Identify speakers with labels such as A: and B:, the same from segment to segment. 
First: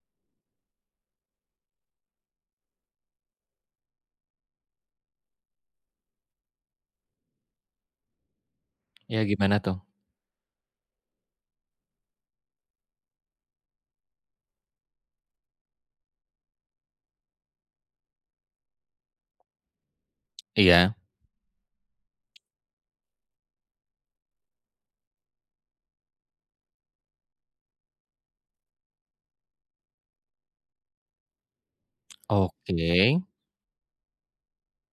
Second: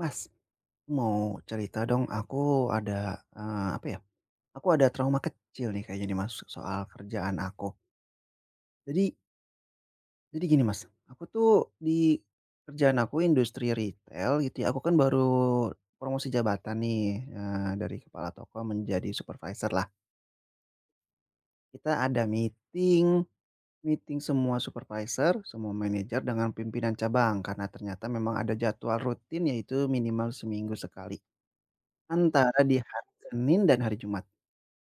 A: Mas, mau cerita dong, aku ada, eee, apa ya, aku ada trauma kecil nih kayaknya nih Mas, soal kerjaan aku. Jadi
B: Iya, gimana tuh?
A: jadi gini Mas, aku tuh di kerjaan aku industri retail gitu ya, aku kan baru promosi jabatan nih, dari kepala toko menjadi supervisor lah.
B: Iya.
A: Kita ada meeting meeting semua supervisor, semua manajer dengan pimpinan cabang karena ternyata memang ada jadwal rutin, yaitu minimal seminggu sekali, antara di
B: Oke.
A: hari Senin dan hari Jumat.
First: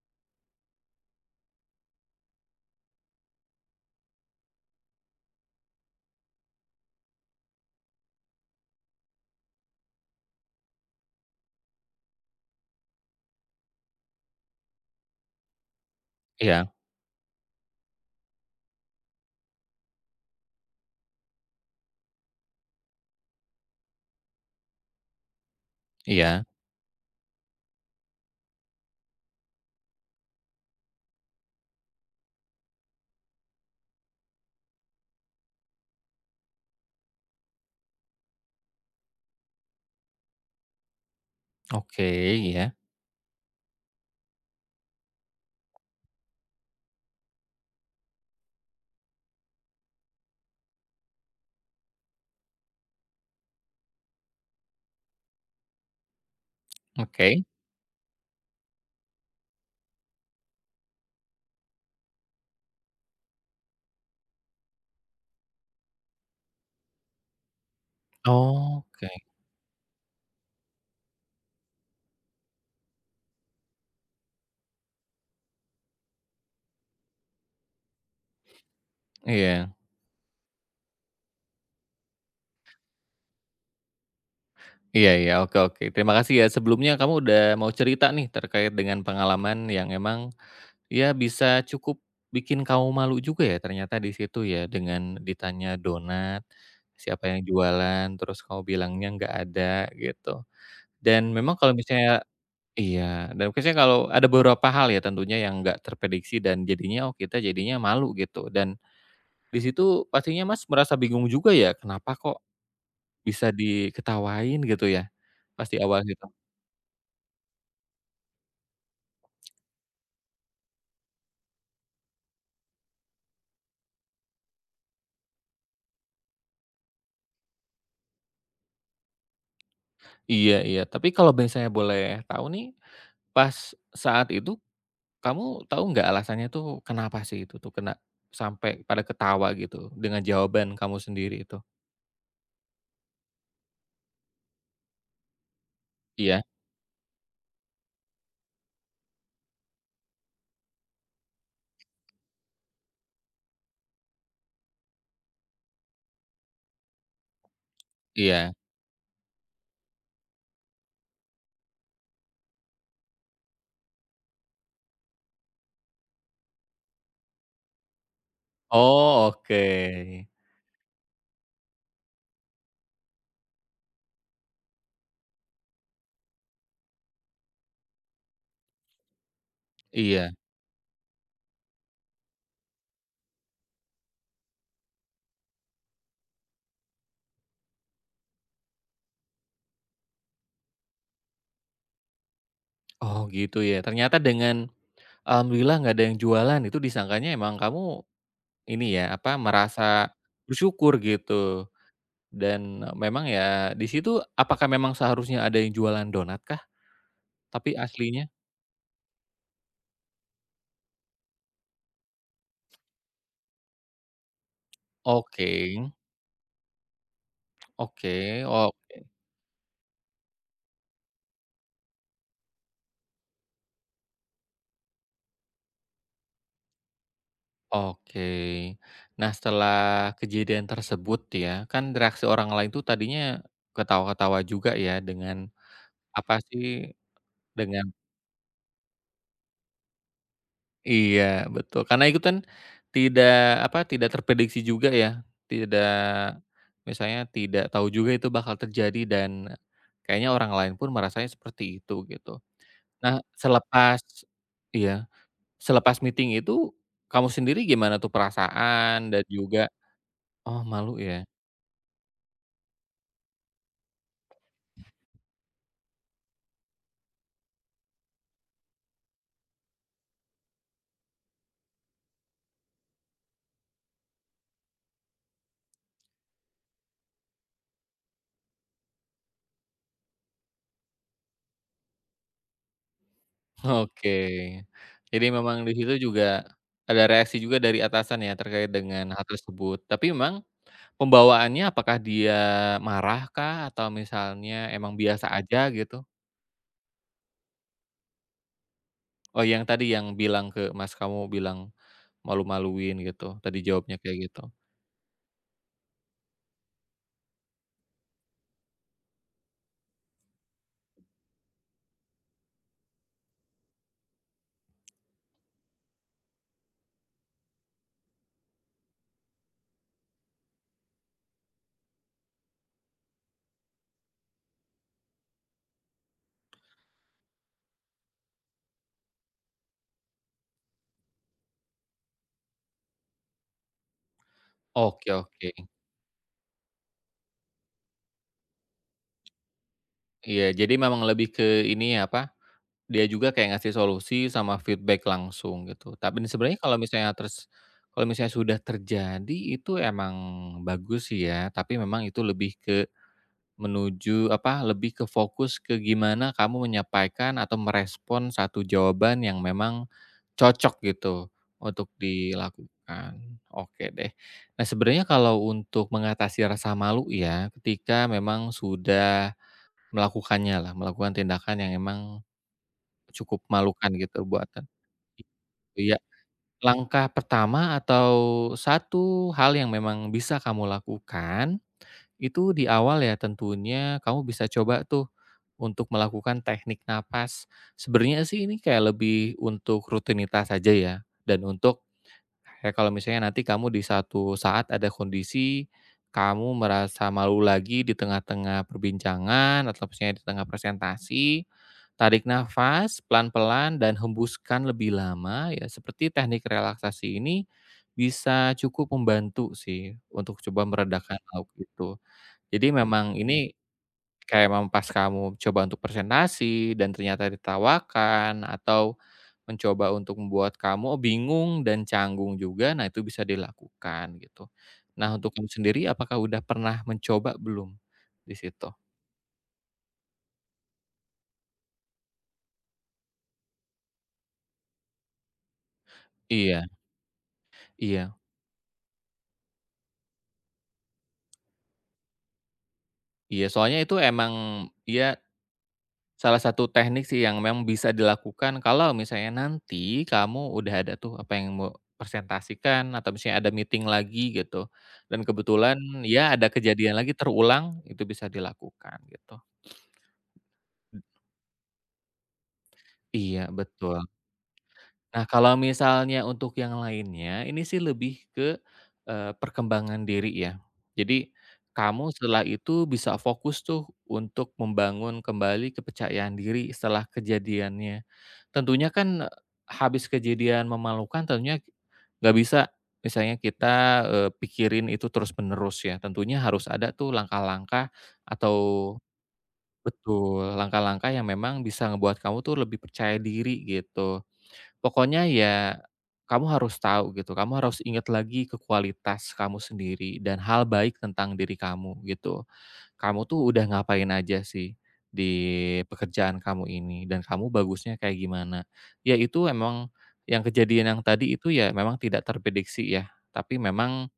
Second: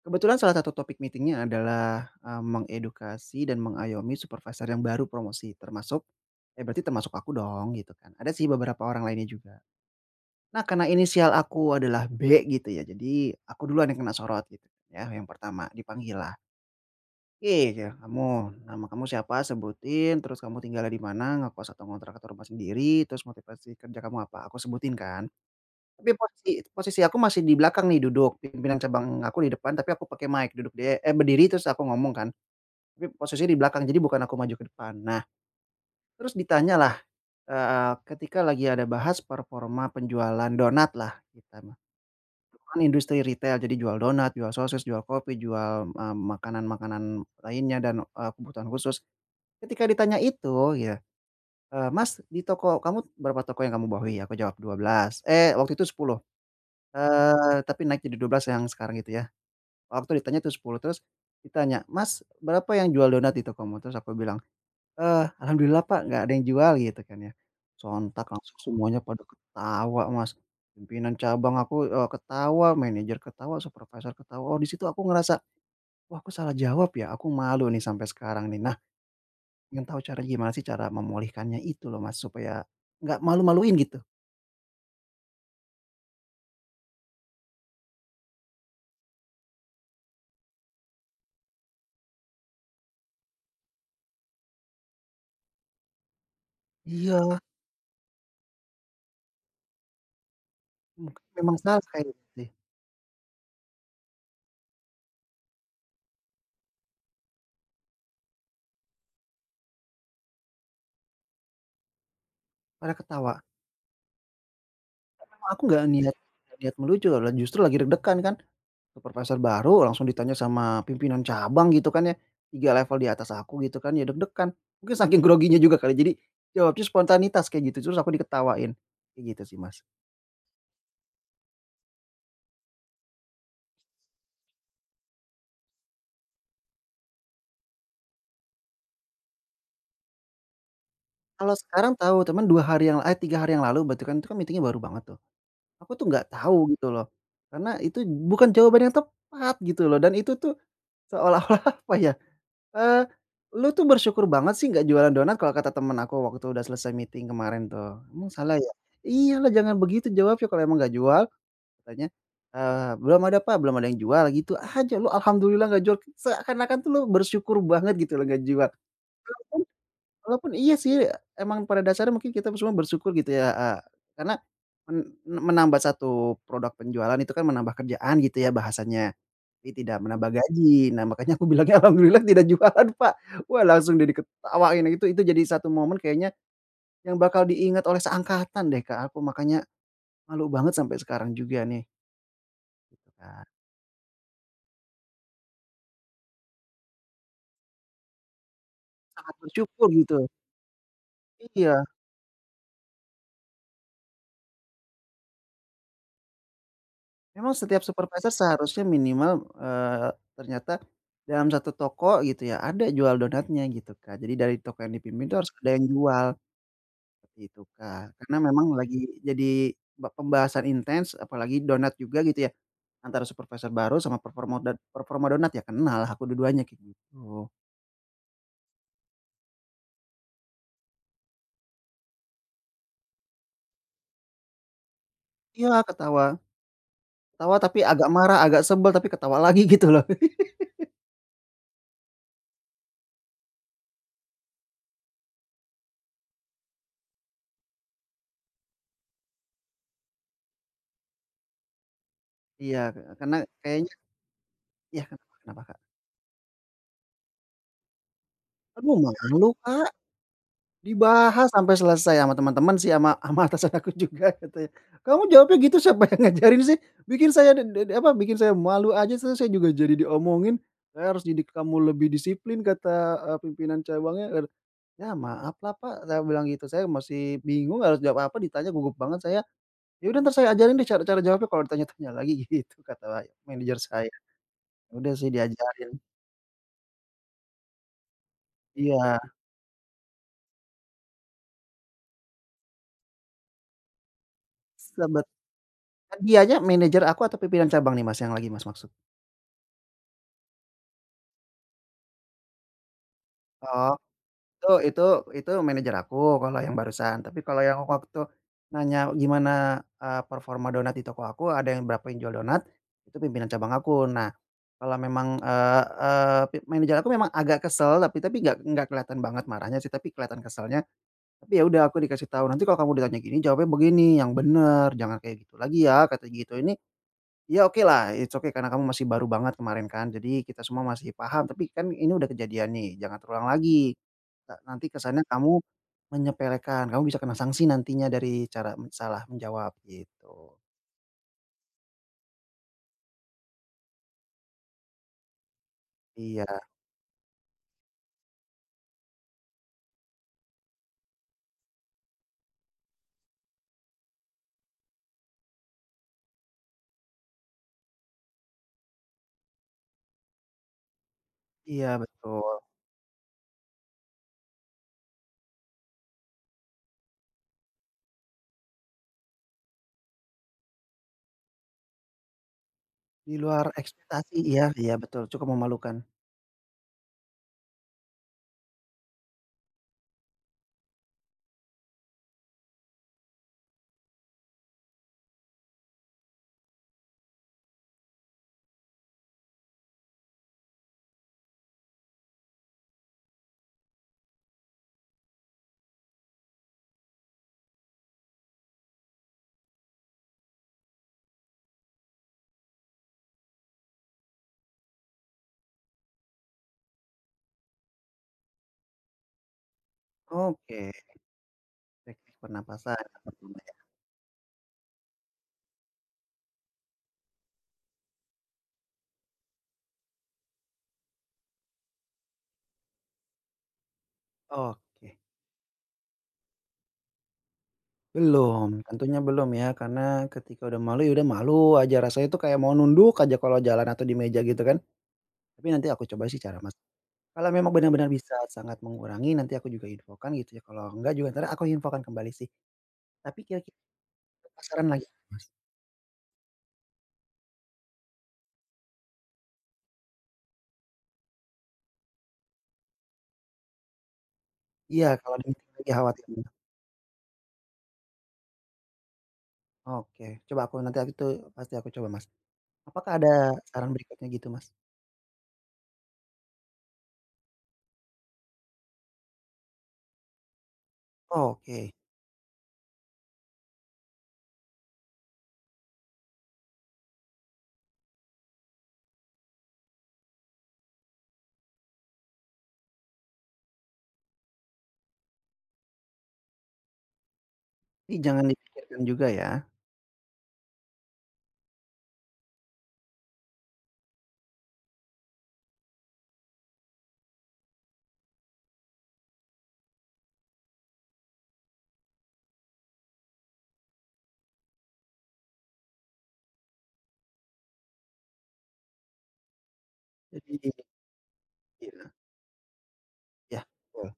A: Kebetulan salah satu topik meetingnya adalah, mengedukasi dan mengayomi supervisor yang baru promosi, berarti termasuk aku dong, gitu kan. Ada sih beberapa orang lainnya juga. Nah, karena inisial aku adalah B gitu ya, jadi aku duluan yang kena sorot gitu kan ya, yang pertama dipanggil lah,
B: Iya,
A: "Ih, ya kamu, nama kamu siapa? Sebutin, terus kamu tinggalnya di mana? Ngekos atau ngontrak atau rumah sendiri? Terus motivasi kerja kamu apa?" Aku sebutin kan. Tapi
B: iya.
A: posisi posisi aku masih di belakang nih duduk, pimpinan cabang aku di depan tapi aku pakai mic dia berdiri terus aku ngomong kan, tapi posisinya di belakang jadi bukan aku maju ke depan. Nah, terus ditanyalah, ketika lagi ada bahas performa penjualan donat lah kita mah.
B: Oke. Iya.
A: Kan industri retail, jadi jual donat, jual sosis, jual kopi, jual, makanan-makanan lainnya, dan, kebutuhan khusus. Ketika ditanya itu ya, "Mas, di toko kamu berapa toko yang kamu bawahi?" Aku jawab, 12. Eh, waktu itu 10.
B: Oke.
A: Tapi naik jadi 12 yang sekarang itu ya. Waktu ditanya itu 10, terus ditanya, "Mas, berapa yang jual donat di tokomu?" Terus aku bilang, Alhamdulillah Pak, nggak ada yang jual," gitu kan ya. Sontak langsung semuanya
B: Oke.
A: pada ketawa Mas, pimpinan cabang aku, ketawa, manajer ketawa, supervisor ketawa. Oh, di situ aku ngerasa, "Wah, aku salah jawab ya? Aku malu nih sampai sekarang nih." Nah,
B: Iya.
A: pengen tahu cara gimana sih cara memulihkannya itu loh Mas, supaya nggak malu-maluin gitu.
B: Iya, iya. Oke, oke. Terima kasih ya sebelumnya kamu udah mau cerita nih terkait dengan pengalaman yang emang ya bisa cukup bikin kamu malu juga ya, ternyata di situ ya, dengan ditanya donat, siapa
A: Iya,
B: yang jualan, terus kamu bilangnya nggak ada gitu.
A: mungkin
B: Dan memang
A: memang
B: kalau
A: salah kayaknya
B: misalnya
A: sih,
B: iya, dan khususnya kalau ada beberapa hal ya tentunya yang nggak terprediksi dan jadinya oh, kita jadinya malu gitu, dan di situ pastinya Mas merasa bingung juga ya, kenapa kok
A: pada ketawa.
B: bisa diketawain gitu ya, pas
A: Aku
B: di
A: nggak
B: awal
A: niat
B: gitu?
A: nggak niat melucu, lah justru lagi deg-degan kan, ke profesor baru langsung ditanya sama pimpinan cabang gitu kan ya, 3 level di atas aku gitu kan, ya deg-degan. Mungkin saking groginya juga kali, jadi jawabnya spontanitas kayak gitu, terus aku diketawain, kayak gitu sih, Mas.
B: Iya, iya, tapi kalau misalnya boleh tahu nih, pas saat itu kamu tahu nggak alasannya tuh kenapa sih itu tuh kena sampai pada ketawa gitu dengan jawaban kamu sendiri
A: Kalau
B: itu?
A: sekarang tahu, cuman 2 hari yang eh, 3 hari yang lalu berarti kan, itu kan meeting-nya baru banget tuh. Aku tuh nggak
B: Iya,
A: tahu gitu loh, karena itu bukan jawaban yang tepat gitu loh, dan itu tuh seolah-olah apa ya, Eee, lu tuh bersyukur banget sih nggak jualan donat kalau kata temen aku waktu udah selesai meeting kemarin tuh. Emang
B: iya.
A: salah ya? "Iyalah, jangan begitu jawabnya kalau emang nggak jual," katanya, "belum ada Pak, belum ada yang jual," gitu aja. "Lu alhamdulillah nggak jual, seakan-akan tuh lu bersyukur banget gitu loh nggak jual."
B: Oh,
A: Kan
B: oke.
A: walaupun iya sih, emang pada dasarnya mungkin kita semua bersyukur gitu ya, karena men menambah satu produk penjualan itu kan menambah kerjaan gitu ya bahasanya. Tapi tidak menambah
B: Iya.
A: gaji. Nah, makanya aku bilangnya, "Alhamdulillah tidak jualan, Pak." Wah, langsung jadi ketawain, itu jadi satu momen kayaknya yang bakal diingat oleh seangkatan deh, Kak, aku makanya malu banget sampai sekarang juga nih,
B: Oh
A: Kak.
B: gitu ya, ternyata dengan alhamdulillah nggak ada yang jualan itu disangkanya emang kamu ini ya, apa,
A: Sangat bersyukur
B: merasa
A: gitu.
B: bersyukur gitu.
A: Iya,
B: Dan e, memang ya di situ apakah memang seharusnya ada yang jualan donat kah?
A: memang
B: Tapi
A: setiap
B: aslinya
A: supervisor seharusnya minimal, eee, ternyata dalam satu toko gitu ya, ada jual donatnya gitu, Kak. Jadi dari toko yang dipimpin itu
B: oke,
A: harus ada yang jual. Seperti itu, Kak, karena
B: oke,
A: memang
B: oh
A: lagi jadi pembahasan intens apalagi Donat juga gitu ya, antara supervisor baru sama performa dan performa Donat ya kenal aku dua-duanya kayak gitu.
B: oke. Nah, setelah kejadian tersebut ya, kan reaksi orang lain tuh tadinya ketawa-ketawa juga ya dengan,
A: Iya
B: apa
A: ketawa,
B: sih,
A: ketawa tapi
B: dengan
A: agak marah, agak sebel, tapi ketawa lagi gitu loh.
B: iya betul, karena itu kan tidak apa, tidak terprediksi juga ya, tidak misalnya tidak tahu juga itu bakal terjadi dan kayaknya orang lain pun merasanya seperti itu gitu.
A: Iya,
B: Nah,
A: karena kayaknya
B: selepas
A: iya,
B: iya,
A: kenapa kenapa, Kak?
B: selepas meeting itu kamu sendiri gimana tuh
A: Aduh,
B: perasaan dan
A: malu,
B: juga
A: Kak.
B: oh malu ya?
A: Dibahas sampai selesai sama teman-teman sih, sama sama atasan aku juga katanya, "Kamu jawabnya gitu, siapa yang ngajarin sih? Bikin saya de de apa, bikin saya malu aja, terus saya juga jadi diomongin, saya harus didik kamu lebih disiplin," kata, pimpinan cabangnya, "Ya maaf lah Pak," saya bilang gitu, "saya masih bingung harus jawab apa, ditanya gugup banget saya." "Ya udah, entar saya ajarin deh cara cara jawabnya kalau ditanya-tanya lagi," gitu kata manajer saya.
B: Oke,
A: Ya udah
B: jadi
A: sih,
B: memang di situ
A: diajarin.
B: juga ada reaksi juga dari atasan ya terkait dengan
A: Iya,
B: hal tersebut, tapi memang pembawaannya apakah dia marah kah atau misalnya emang
A: sebet
B: biasa aja gitu?
A: kan dianya manajer aku atau pimpinan cabang nih Mas yang lagi Mas maksud?
B: Oh, yang tadi yang bilang ke Mas, kamu bilang malu-maluin gitu, tadi
A: Oh.
B: jawabnya kayak gitu.
A: Itu itu itu manajer aku kalau yang barusan, tapi kalau yang waktu nanya gimana, performa donat di toko aku, ada yang berapa yang jual donat, itu pimpinan cabang aku. Nah, kalau memang, eee eee, pi manajer aku memang agak kesel, tapi nggak kelihatan banget marahnya sih, tapi kelihatan keselnya. Tapi ya udah, aku dikasih tahu, "Nanti kalau kamu ditanya gini jawabnya begini, yang bener, jangan kayak gitu lagi ya," kata gitu. Ya lah, it's okay karena kamu masih baru banget kemarin kan, jadi kita semua masih paham, tapi kan ini udah kejadian nih, jangan terulang lagi. Nanti
B: Oke,
A: kesannya
B: oke.
A: kamu menyepelekan, kamu bisa kena sanksi nantinya dari cara salah menjawab,
B: Iya,
A: gitu.
B: jadi memang lebih ke ini ya, apa, dia juga kayak ngasih solusi sama feedback langsung gitu. Tapi
A: Iya
B: sebenarnya kalau misalnya terus kalau misalnya sudah terjadi itu emang bagus sih ya, tapi memang itu lebih ke menuju apa, lebih ke fokus ke gimana kamu menyampaikan atau merespon satu jawaban yang memang cocok gitu untuk
A: iya betul,
B: dilakukan. Oke deh. Nah, sebenarnya kalau untuk mengatasi rasa malu ya, ketika memang sudah melakukannya lah, melakukan tindakan yang emang
A: di
B: cukup
A: luar
B: malukan gitu
A: ekspektasi,
B: buatan.
A: iya iya betul, cukup memalukan.
B: Iya, langkah pertama atau satu hal yang memang bisa kamu lakukan itu di awal ya tentunya kamu bisa coba tuh untuk melakukan teknik napas. Sebenarnya sih ini kayak lebih untuk rutinitas saja ya, dan untuk kayak kalau misalnya nanti kamu di satu saat ada kondisi kamu merasa malu lagi di tengah-tengah perbincangan atau misalnya di tengah presentasi, tarik nafas pelan-pelan dan hembuskan lebih lama ya, seperti teknik relaksasi ini bisa cukup membantu sih untuk coba
A: Oke,
B: meredakan lauk itu.
A: teknik
B: Jadi
A: pernapasan
B: memang
A: yang
B: ini
A: pertama ya,
B: kayak memang pas kamu coba untuk presentasi dan ternyata ditawakan atau mencoba untuk membuat kamu oh, bingung dan canggung juga, nah itu bisa dilakukan gitu. Nah,
A: oke.
B: untuk kamu sendiri apakah udah pernah mencoba belum di situ?
A: Belum, tentunya belum ya, karena ketika udah malu, ya udah malu aja, rasanya tuh kayak mau nunduk aja kalau jalan atau di meja gitu kan, tapi nanti aku coba sih cara
B: Iya,
A: Mas. Kalau memang benar-benar
B: iya,
A: bisa sangat mengurangi, nanti aku juga infokan gitu ya, kalau enggak juga entar aku infokan kembali sih. Tapi
B: iya,
A: kira-kira
B: soalnya itu emang
A: penasaran lagi,
B: ya salah satu teknik sih yang memang bisa dilakukan kalau misalnya nanti kamu udah ada tuh apa yang mau presentasikan atau misalnya ada meeting lagi gitu,
A: iya,
B: dan
A: kalau diminta
B: kebetulan
A: lagi
B: ya
A: khawatirnya.
B: ada kejadian lagi terulang, itu bisa dilakukan gitu.
A: Oke, coba aku nanti aku itu pasti aku coba, Mas. Apakah ada
B: Iya
A: saran
B: betul.
A: berikutnya gitu, Mas?
B: Nah, kalau misalnya untuk yang lainnya, ini sih lebih ke, perkembangan diri ya. Jadi,
A: Oke,
B: kamu setelah itu bisa fokus tuh untuk membangun kembali kepercayaan diri setelah kejadiannya. Tentunya kan, eh, habis kejadian memalukan tentunya nggak bisa misalnya kita, pikirin itu terus-menerus ya, tentunya harus ada tuh langkah-langkah
A: ini jangan
B: atau
A: dipikirkan juga ya.
B: betul, langkah-langkah yang memang bisa ngebuat kamu tuh lebih percaya diri gitu. Pokoknya ya, kamu harus tahu gitu, kamu harus ingat lagi ke kualitas kamu sendiri dan hal baik tentang diri kamu gitu. Kamu tuh udah ngapain aja sih di pekerjaan kamu ini dan kamu bagusnya kayak gimana. Ya itu emang yang
A: Jadi
B: kejadian yang tadi itu ya memang
A: iya,
B: tidak terprediksi ya, tapi
A: iya,
B: memang
A: betul.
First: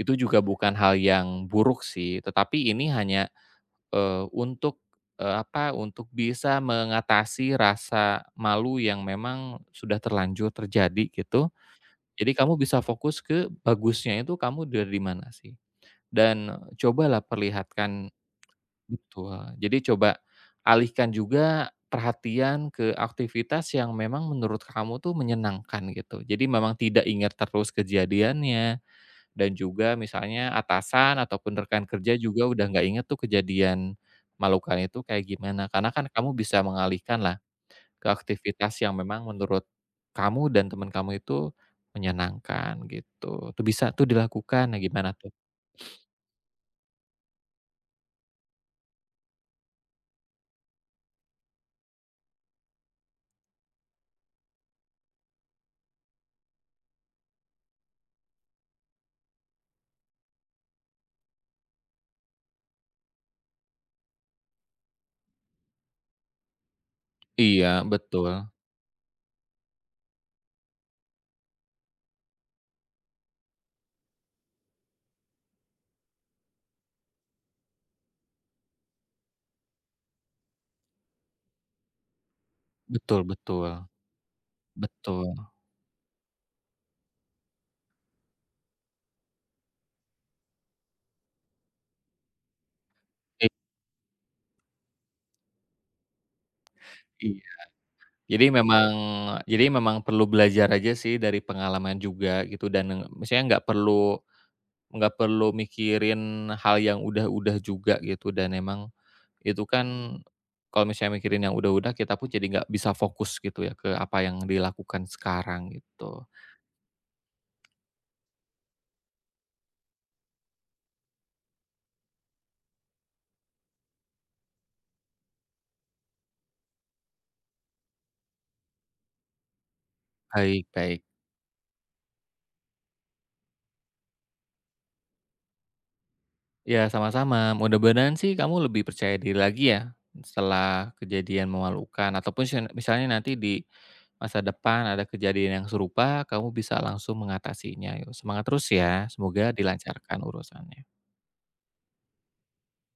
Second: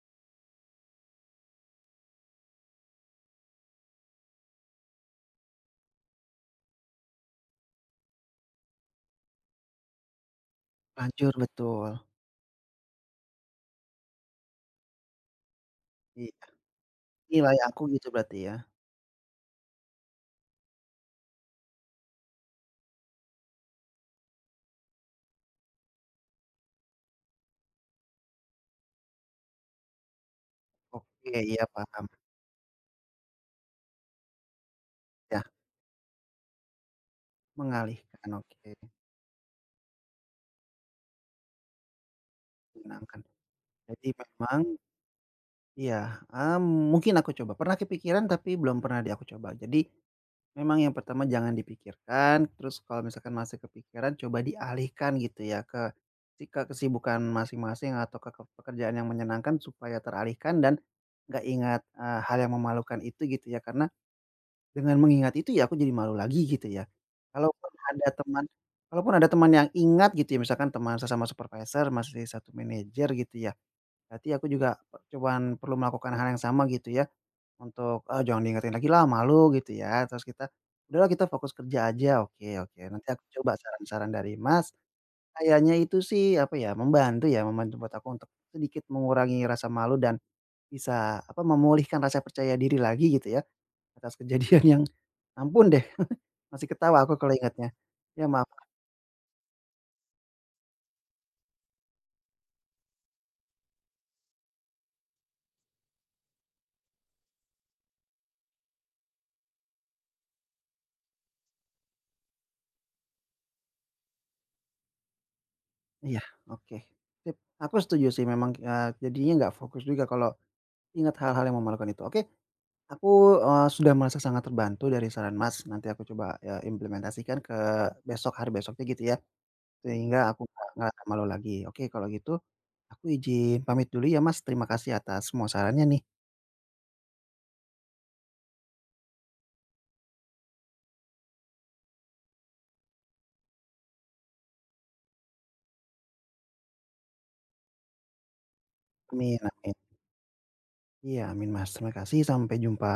B: itu juga bukan hal yang buruk sih, tetapi ini hanya untuk, apa, untuk bisa mengatasi rasa malu yang memang sudah terlanjur terjadi
A: Terlanjur,
B: gitu.
A: betul.
B: Jadi kamu bisa fokus ke bagusnya itu kamu dari mana sih?
A: Iya,
B: Dan cobalah
A: nilai aku gitu
B: perlihatkan
A: berarti ya?
B: betul, jadi coba alihkan juga perhatian ke aktivitas yang memang menurut kamu tuh menyenangkan gitu. Jadi memang tidak ingat terus kejadiannya dan juga misalnya atasan
A: Oke,
B: ataupun
A: iya
B: rekan
A: paham.
B: kerja juga udah nggak inget tuh kejadian malukan itu kayak
A: Ya,
B: gimana, karena kan kamu bisa mengalihkan lah ke
A: mengalihkan, oke,
B: aktivitas yang memang menurut kamu dan teman kamu itu menyenangkan
A: menenangkan.
B: gitu. Itu bisa tuh
A: Jadi memang
B: dilakukan, nah gimana tuh?
A: iya, eee, mungkin aku coba, pernah kepikiran tapi belum pernah deh aku coba. Jadi memang yang pertama jangan dipikirkan, terus kalau misalkan masih kepikiran, coba dialihkan gitu ya ke ke kesibukan masing-masing atau ke pekerjaan yang menyenangkan supaya teralihkan dan nggak ingat, hal yang memalukan itu gitu ya. Karena dengan mengingat itu ya aku jadi malu lagi gitu ya.
B: Iya,
A: Kalaupun ada teman
B: betul.
A: kalaupun ada teman yang ingat gitu ya, misalkan teman sesama supervisor, masih satu manajer gitu ya. Berarti aku juga cuman perlu melakukan hal yang sama gitu ya, untuk, "Ah, jangan diingetin lagi lah, malu," gitu ya. Terus kita, "Udahlah kita fokus kerja aja." Oke oke, nanti
B: Betul,
A: aku coba
B: betul,
A: saran-saran dari Mas,
B: betul.
A: kayaknya itu sih, apa ya, membantu buat aku untuk sedikit mengurangi rasa malu dan bisa, apa, memulihkan rasa percaya diri lagi gitu ya,
B: I
A: atas kejadian yang ampun deh, masih ketawa aku kalau
B: iya.
A: ingatnya. Ya
B: Jadi
A: maaf
B: memang, jadi memang perlu belajar aja sih dari pengalaman juga gitu dan, misalnya nggak perlu nggak perlu mikirin hal yang udah-udah juga gitu dan emang itu kan kalau misalnya mikirin yang udah-udah kita pun jadi nggak bisa fokus gitu ya ke apa yang dilakukan sekarang
A: iya,
B: gitu.
A: oke. Sip, aku setuju sih memang, jadinya nggak fokus juga kalau ingat hal-hal yang memalukan itu. Oke. Aku, sudah merasa sangat terbantu dari saran Mas, nanti aku coba, implementasikan ke besok, hari besoknya gitu ya, sehingga aku
B: Baik,
A: nggak ngerasa
B: baik.
A: malu lagi. Oke kalau gitu, aku izin pamit dulu ya Mas, terima kasih atas semua sarannya nih.
B: Ya sama-sama, mudah-mudahan sih kamu lebih percaya diri lagi ya setelah kejadian memalukan ataupun sen misalnya nanti di masa depan ada kejadian yang serupa kamu bisa langsung mengatasinya yo. Semangat terus ya,
A: Amin
B: semoga
A: amin.
B: dilancarkan urusannya.
A: Iya amin Mas, terima kasih, sampai jumpa.